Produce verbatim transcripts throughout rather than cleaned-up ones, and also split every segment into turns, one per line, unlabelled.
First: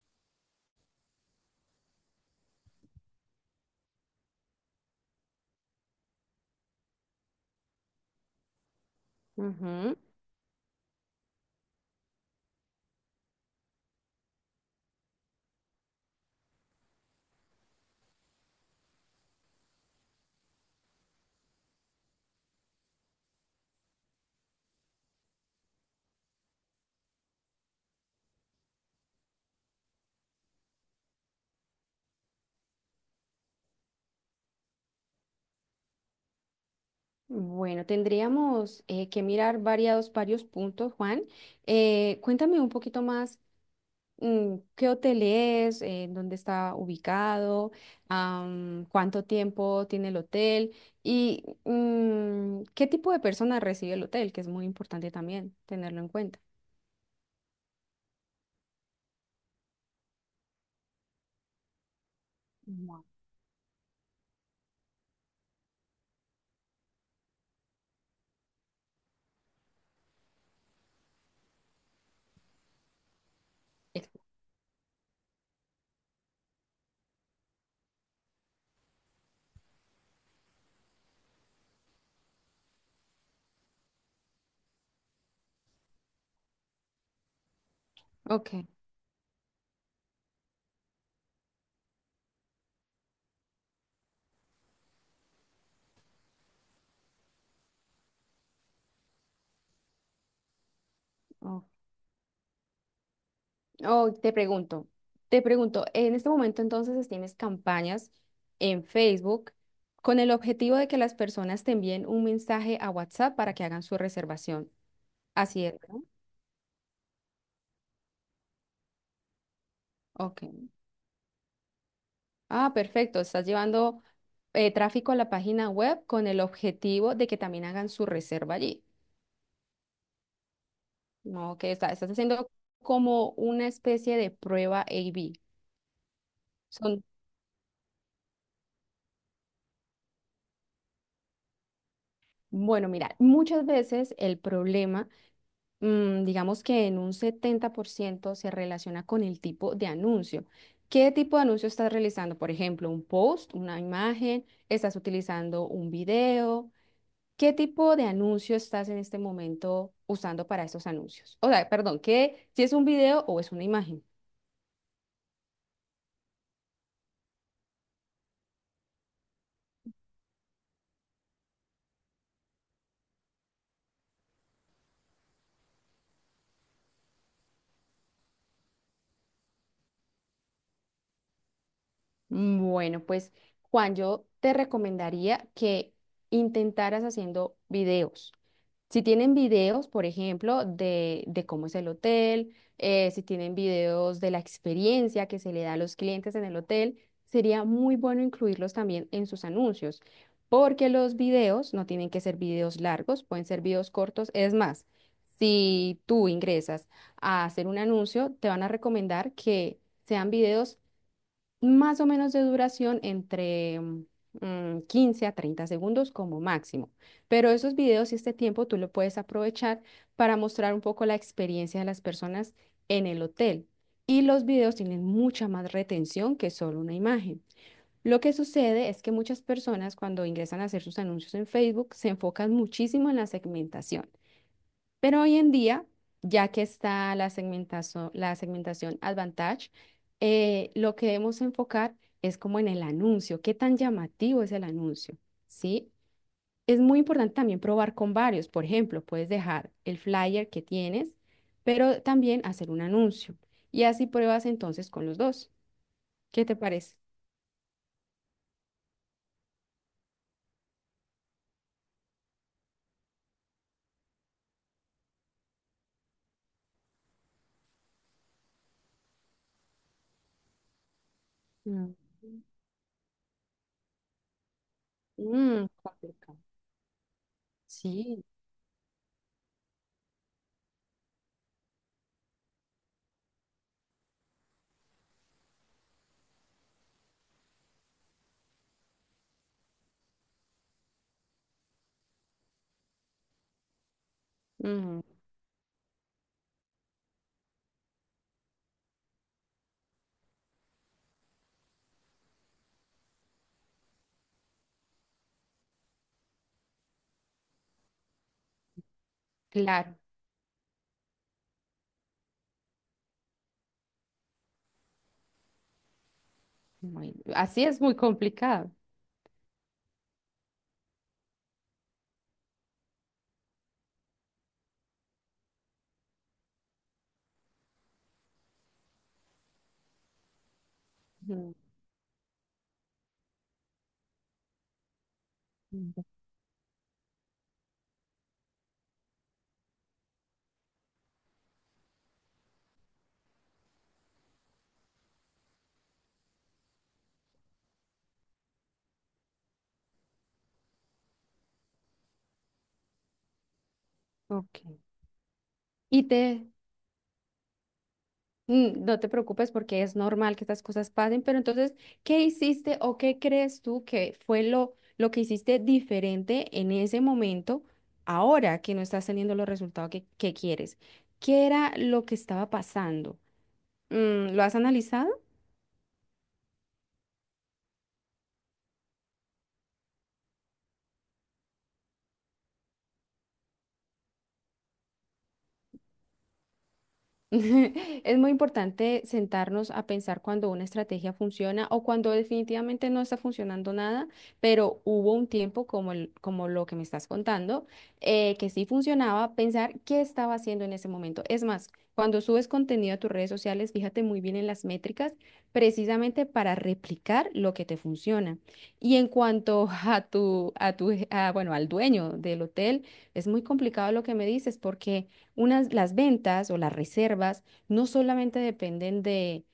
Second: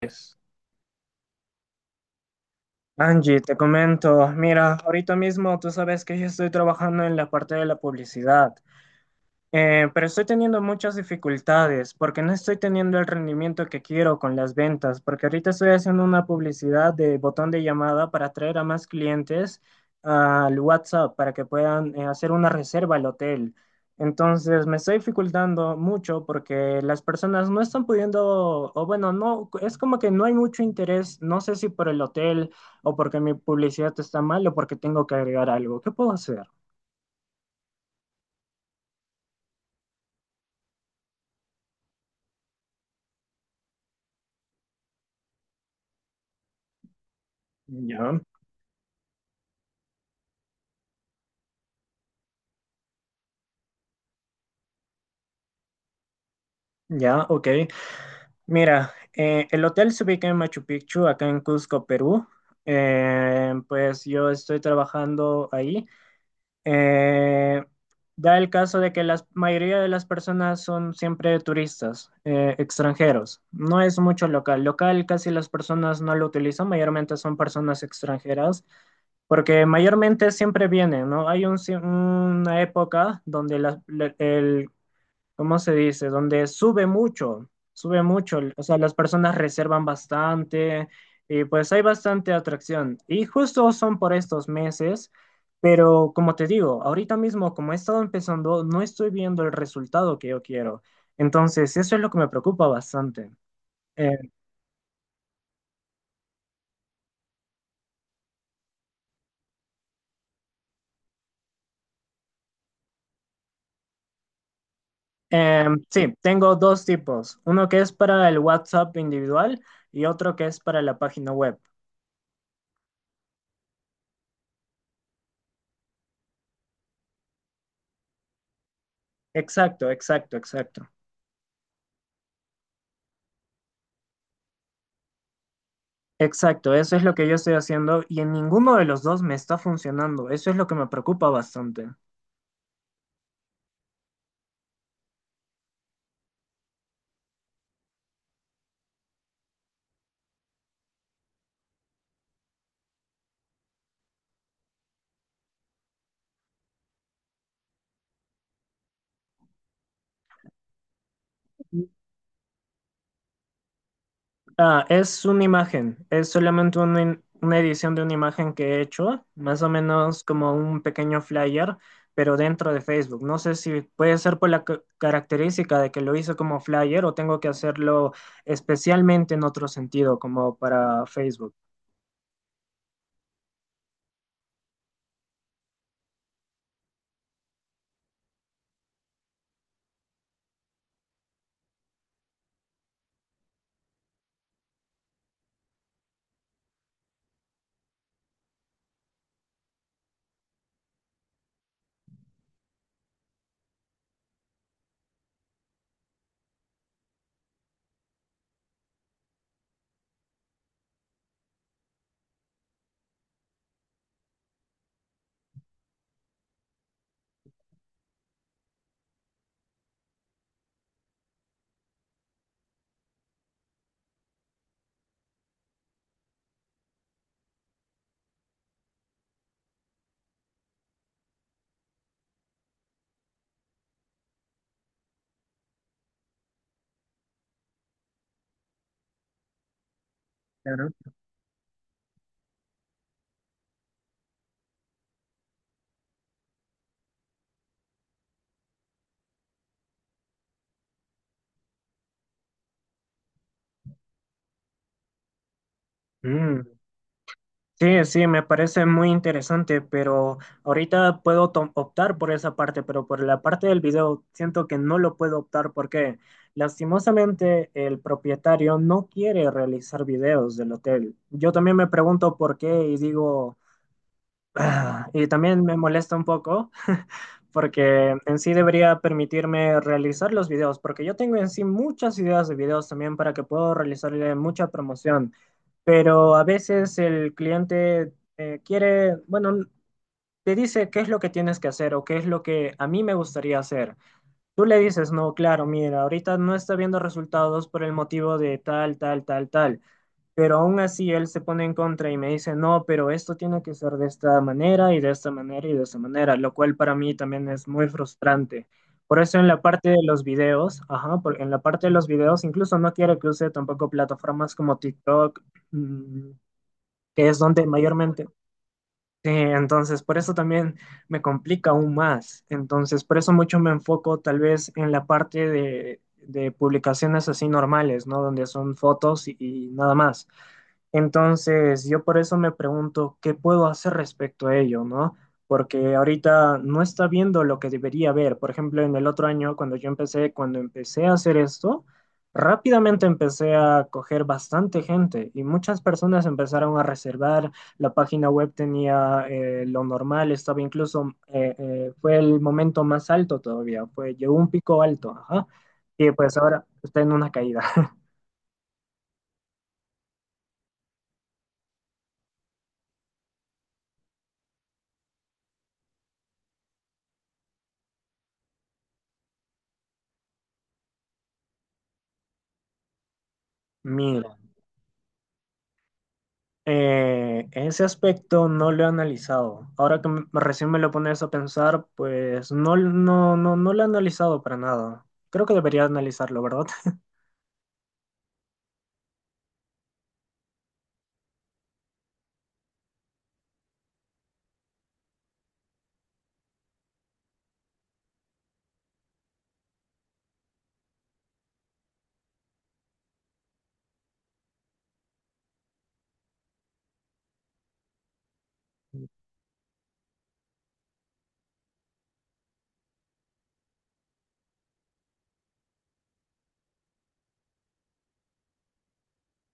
Pues, Angie, te comento, mira, ahorita mismo tú sabes que yo estoy trabajando en la parte de la publicidad. Eh,
Ujú.
pero estoy teniendo muchas dificultades porque no estoy teniendo el rendimiento que quiero con las ventas, porque ahorita estoy haciendo una publicidad de botón de llamada para atraer a más clientes al WhatsApp para que puedan eh, hacer una reserva al hotel. Entonces me estoy dificultando mucho porque las personas no están pudiendo, o bueno, no, es como que no hay mucho interés, no sé si por el hotel o porque mi publicidad está mal o porque tengo que agregar algo. ¿Qué puedo hacer?
Bueno, tendríamos eh, que mirar variados, varios puntos, Juan. Eh, cuéntame un poquito más, mm, ¿qué hotel es? Eh, ¿dónde está ubicado?
Ya,
am, ¿cuánto tiempo tiene el hotel? Y mm, ¿qué tipo de personas recibe el hotel? Que es muy importante también tenerlo en cuenta.
ya, ok. Mira, eh, el hotel se ubica en Machu Picchu, acá en Cusco, Perú.
Bueno.
Eh, pues yo estoy trabajando ahí. Eh, Da el caso de que la mayoría de las personas son siempre turistas, eh, extranjeros. No es mucho local. Local casi las personas no lo utilizan, mayormente son personas extranjeras. Porque mayormente siempre viene, ¿no? Hay un ci- una época donde la- la- el ¿cómo se dice? Donde sube mucho, sube mucho,
Ok,
o sea, las personas reservan bastante y pues hay bastante atracción. Y justo son por estos meses, pero como te digo, ahorita mismo como he estado empezando, no estoy viendo el resultado que yo quiero.
ok.
Entonces, eso es lo que me preocupa bastante. Eh,
Oh, te pregunto, te pregunto, en este momento entonces tienes campañas en Facebook con el objetivo de que las personas te envíen un mensaje a WhatsApp para que hagan su reservación. Así
eh,
es, ¿no?
sí, tengo dos tipos, uno que es para el WhatsApp individual y otro que es
Ok.
para la página web.
Ah, perfecto. Estás llevando eh, tráfico a la página web con el objetivo de que también hagan su reserva allí.
Exacto, exacto, exacto.
No, que está- estás haciendo como una especie de prueba A/B.
Exacto, eso es
Son,
lo que yo estoy haciendo y en ninguno de los dos me está funcionando. Eso es lo que me preocupa bastante.
bueno, mira, muchas veces el problema mm, digamos que en un setenta por ciento se relaciona con el tipo de anuncio. ¿Qué tipo de anuncio estás realizando? Por ejemplo, un post, una imagen, estás utilizando un video. ¿Qué tipo de anuncio estás en este momento usando para esos anuncios? O sea, perdón, ¿qué, si es un video o es una imagen?
Ah, es una imagen, es solamente una, in- una edición de una imagen que he hecho, más o menos como un pequeño flyer, pero dentro de Facebook. No sé si puede ser por la ca- característica de que lo hice como flyer o tengo que hacerlo especialmente en otro sentido, como para Facebook.
Mm, Bueno, pues Juan, yo te recomendaría que intentaras haciendo videos. Si tienen videos, por ejemplo, de, de cómo es el hotel, eh, si tienen videos de la experiencia que se le da a los clientes en el hotel, sería muy bueno incluirlos también en sus anuncios, porque los videos no tienen que ser videos largos, pueden ser videos cortos. Es más, si tú ingresas a hacer un anuncio, te van a recomendar que sean videos más o menos de duración entre mm, quince a treinta segundos como máximo. Pero esos videos y este tiempo tú lo puedes aprovechar para mostrar un poco la experiencia de las personas en el hotel. Y los videos tienen mucha más retención que solo una imagen. Lo que sucede es que muchas personas cuando ingresan a hacer sus anuncios en Facebook se enfocan muchísimo en la segmentación. Pero hoy en día, ya que está la segmentazo- la segmentación Advantage, eh, lo que debemos enfocar es como en el anuncio, qué tan llamativo es el anuncio, ¿sí? Es muy importante también probar con varios. Por ejemplo, puedes dejar el flyer que tienes, pero también hacer un anuncio. Y así pruebas entonces con los dos. ¿Qué te
Claro.
parece?
Sí, sí, me parece muy interesante, pero ahorita puedo to- optar por esa parte, pero por la parte del video siento que no lo puedo optar porque lastimosamente el propietario no quiere realizar videos del hotel. Yo también me
Mm.
pregunto por qué y digo, ah, y también
Mm,
me molesta un
complicado.
poco porque
Sí,
en sí debería permitirme realizar los videos, porque yo tengo en sí muchas ideas de videos también para que puedo realizarle mucha promoción, pero a veces el cliente eh, quiere, bueno, te dice qué es lo que tienes que hacer o qué es lo que a mí me gustaría hacer. Tú le
mm,
dices, no, claro, mira, ahorita no está viendo resultados por el motivo de tal, tal, tal, tal. Pero aún así él se pone en contra y me dice, no, pero esto tiene que ser de esta manera y de esta manera y de esta manera, lo cual para mí también es muy frustrante. Por eso en la parte
claro.
de los videos, ajá, por- en la parte de los videos incluso no quiero que use tampoco plataformas como TikTok, mm,
Bueno,
que es
así
donde
es muy
mayormente...
complicado.
Sí, entonces por eso también me complica aún más. Entonces por eso mucho me enfoco tal vez en la parte de, de publicaciones así normales, ¿no? Donde son fotos y y nada más
Mm,
entonces, yo por eso me pregunto qué puedo hacer respecto a ello, ¿no? Porque
mm,
ahorita no está viendo lo que debería ver. Por ejemplo, en el otro año, cuando yo empecé, cuando empecé a hacer esto, rápidamente empecé a coger bastante gente y muchas personas empezaron a reservar. La página web tenía eh, lo normal, estaba incluso, eh, eh, fue el momento más alto todavía, fue, llegó un
Ok.
pico alto, ajá.
Y
Y pues
te,
ahora está en una caída.
mm, no te preocupes porque es normal que estas cosas pasen, pero entonces, ¿qué hiciste o qué crees tú que fue lo, lo que hiciste diferente en ese momento, ahora que no estás teniendo los resultados que, que quieres? ¿Qué era lo que estaba pasando? Mm,
Mira.
¿lo has analizado?
Eh, ese aspecto no lo he analizado. Ahora que me- recién me lo pones a pensar, pues no, no, no, no lo he analizado para nada. Creo que debería analizarlo, ¿verdad?
Es muy importante sentarnos a pensar cuando una estrategia funciona o cuando definitivamente no está funcionando nada, pero hubo un tiempo como, el- como lo que me estás contando, eh, que sí funcionaba, pensar qué estaba haciendo en ese momento. Es más, cuando subes contenido a tus redes sociales, fíjate muy bien en las métricas, precisamente para replicar lo que te funciona. Y en cuanto a tu, a tu, a, bueno, al dueño del hotel, es muy complicado lo que me dices porque unas, las ventas o las reservas no solamente dependen de,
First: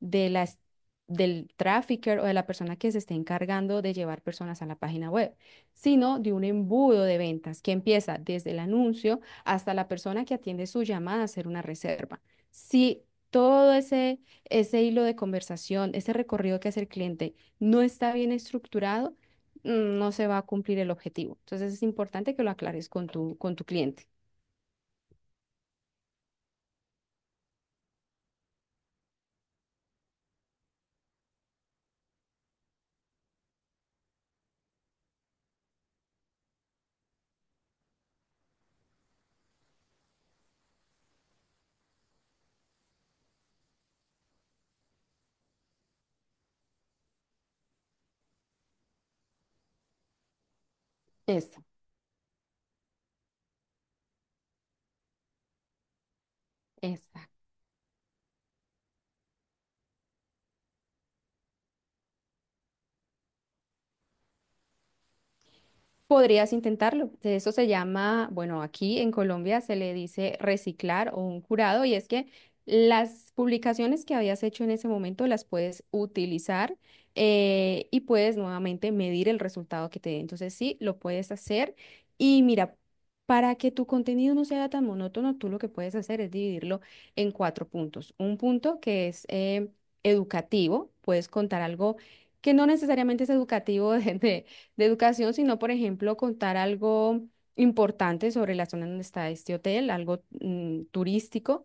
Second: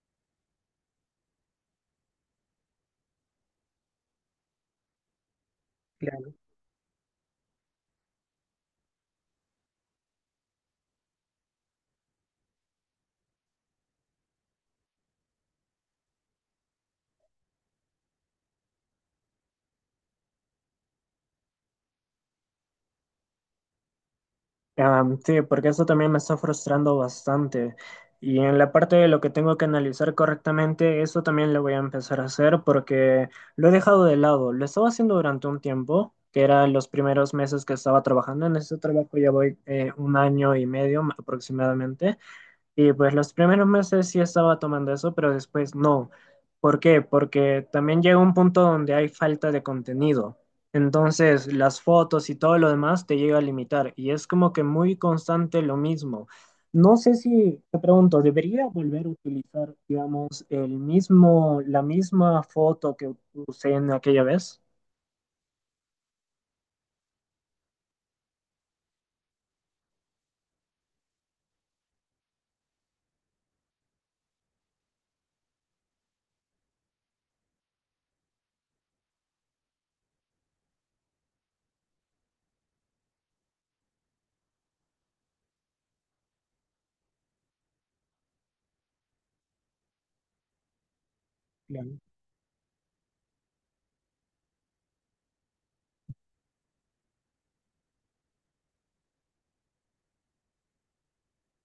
de las, del trafficker o de la persona que se esté encargando de llevar personas a la página web, sino de
Claro.
un embudo de ventas que empieza desde el anuncio hasta la persona que atiende su llamada a hacer una reserva. Si todo ese, ese hilo de conversación, ese recorrido que hace el cliente no está bien estructurado, mm, no se va a cumplir el objetivo. Entonces es importante que lo aclares con tu, con tu cliente.
Am, sí, porque eso también me está frustrando bastante. Y en la parte de lo que tengo que analizar correctamente, eso también lo voy a empezar a hacer porque lo he dejado de lado. Lo estaba haciendo durante un tiempo, que eran los primeros meses que estaba trabajando. En este trabajo ya voy eh, un año y medio aproximadamente. Y pues los primeros meses sí estaba tomando eso, pero después no. ¿Por qué? Porque también llega un punto donde hay falta de contenido.
Es
Entonces las fotos y todo lo demás te llega a limitar y es como que muy constante lo mismo. No sé
Exacto.
si, te pregunto, ¿debería volver a utilizar, digamos, el mismo, la misma foto que usé en aquella vez?
Podrías intentarlo. De Eso se llama, bueno, aquí en Colombia se le dice reciclar o un jurado y es que las publicaciones que habías hecho en ese momento las puedes utilizar eh, y puedes nuevamente medir el resultado que te dé. Entonces sí, lo puedes hacer y mira, para que tu contenido no sea tan monótono, tú lo que puedes hacer es dividirlo en cuatro puntos. Un punto que es eh, educativo, puedes contar algo
Claro.
que no necesariamente es educativo desde de educación, sino, por ejemplo, contar algo importante sobre la zona donde está este hotel, algo mm, turístico.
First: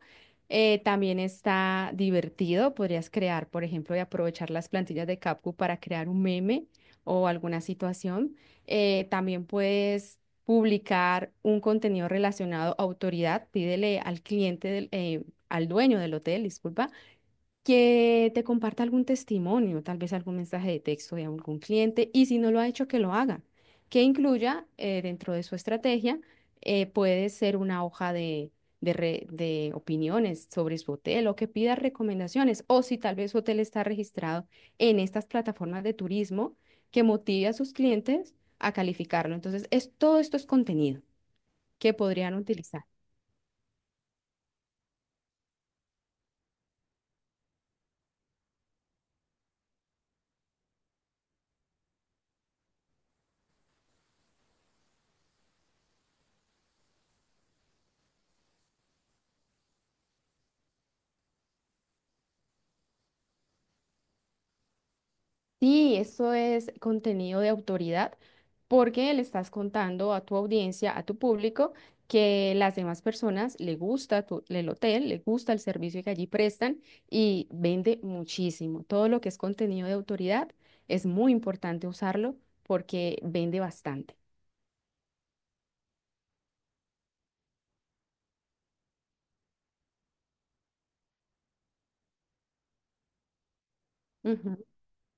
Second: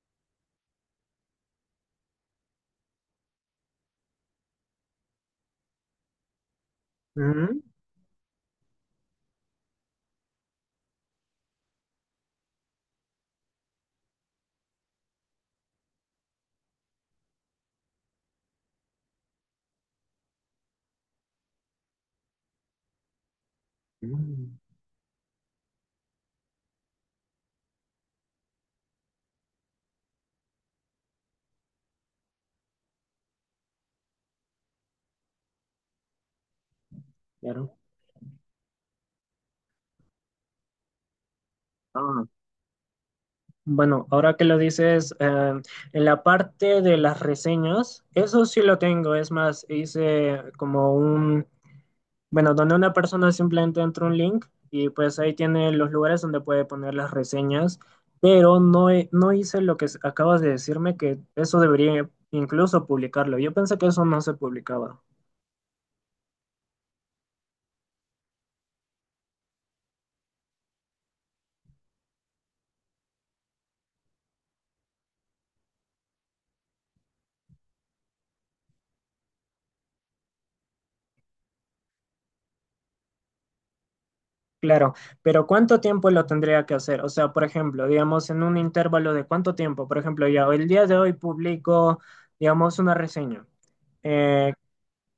Eh, también está divertido, podrías crear, por ejemplo, y aprovechar las plantillas de CapCut para crear un meme o
Ujú.
alguna situación. Eh, también puedes publicar un contenido relacionado a autoridad, pídele al cliente, del- eh, al dueño del hotel, disculpa, que te comparta algún testimonio, tal vez algún mensaje de texto de algún cliente, y si no lo ha hecho, que lo haga, que
Mm,
incluya eh, dentro de su estrategia, eh, puede ser una hoja de, de, re- de opiniones sobre su hotel o que pida recomendaciones, o si tal vez su hotel está registrado en estas plataformas de turismo, que motive a sus
claro.
clientes a calificarlo. Entonces, es, todo esto es contenido que
Ah.
podrían utilizar.
Bueno, ahora que lo dices, eh, en la parte de las reseñas, eso sí lo tengo. Es más, hice como un, bueno, donde una persona simplemente entra un link y pues ahí tiene los lugares donde puede poner las reseñas, pero no, he- no hice lo que s- acabas de decirme, que eso debería incluso publicarlo. Yo pensé que eso no se publicaba.
Sí, esto es contenido de autoridad porque le estás contando a tu audiencia, a tu público, que las demás personas le gusta tu- el hotel, le gusta el servicio que allí prestan y vende muchísimo. Todo lo que es contenido de autoridad es muy importante usarlo porque vende bastante.
Claro, pero ¿cuánto tiempo lo tendría que hacer? O sea, por ejemplo, digamos, en un intervalo de cuánto tiempo. Por ejemplo, ya el día de hoy publico, digamos, una reseña. Eh,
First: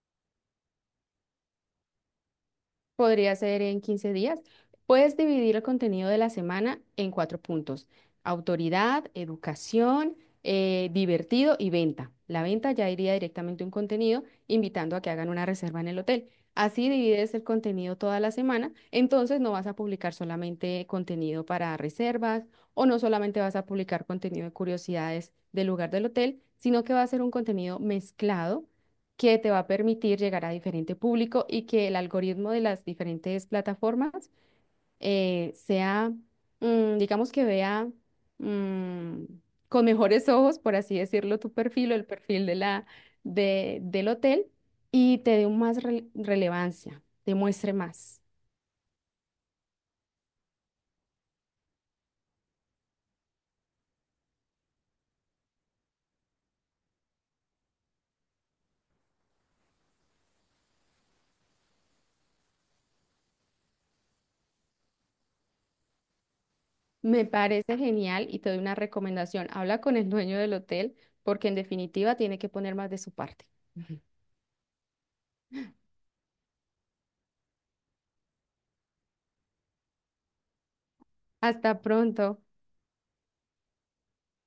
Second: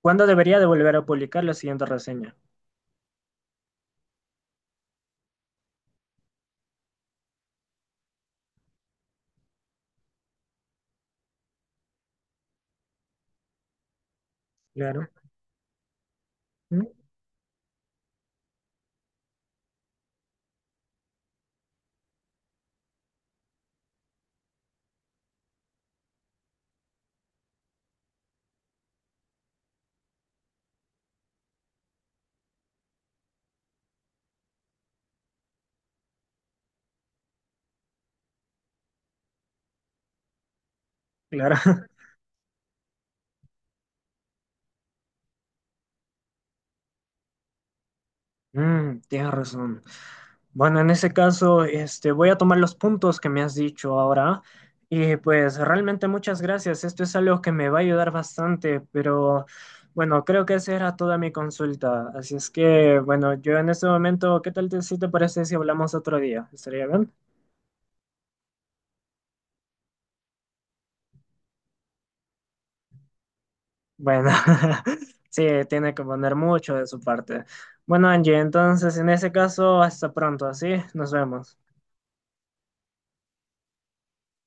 ¿Cuándo debería de volver a publicar la siguiente reseña?
Podría ser en quince días. Puedes dividir el contenido de la semana en cuatro puntos. Autoridad, educación, eh, divertido y venta. La venta ya iría directamente un contenido invitando a
Claro,
que hagan una reserva en el hotel.
¿mm?
Así divides el contenido toda la semana. Entonces no vas a publicar solamente contenido para reservas o no solamente vas a publicar contenido de curiosidades del lugar del hotel, sino que va a ser un contenido mezclado que te va a permitir llegar a diferente público y que el algoritmo de las diferentes plataformas eh, sea, mm, digamos que vea mm, con mejores ojos, por así decirlo, tu
Claro.
perfil o el perfil de la, de, del hotel y te dé un más rele- relevancia, te muestre más.
Mm, tienes razón. Bueno, en ese caso, este, voy a tomar los puntos que me has dicho ahora. Y pues realmente muchas gracias. Esto es algo que me va a ayudar bastante, pero bueno, creo que esa era toda mi consulta. Así es que, bueno, yo en este momento, ¿qué tal te, si te parece si hablamos otro día? ¿Estaría bien?
Me parece genial y te doy una recomendación. Habla con el dueño del hotel porque en definitiva tiene que poner más de su parte. Ujú.
Bueno, sí, tiene que poner mucho de su parte. Bueno, Angie, entonces en ese caso, hasta pronto, ¿sí? Nos vemos.
Hasta pronto.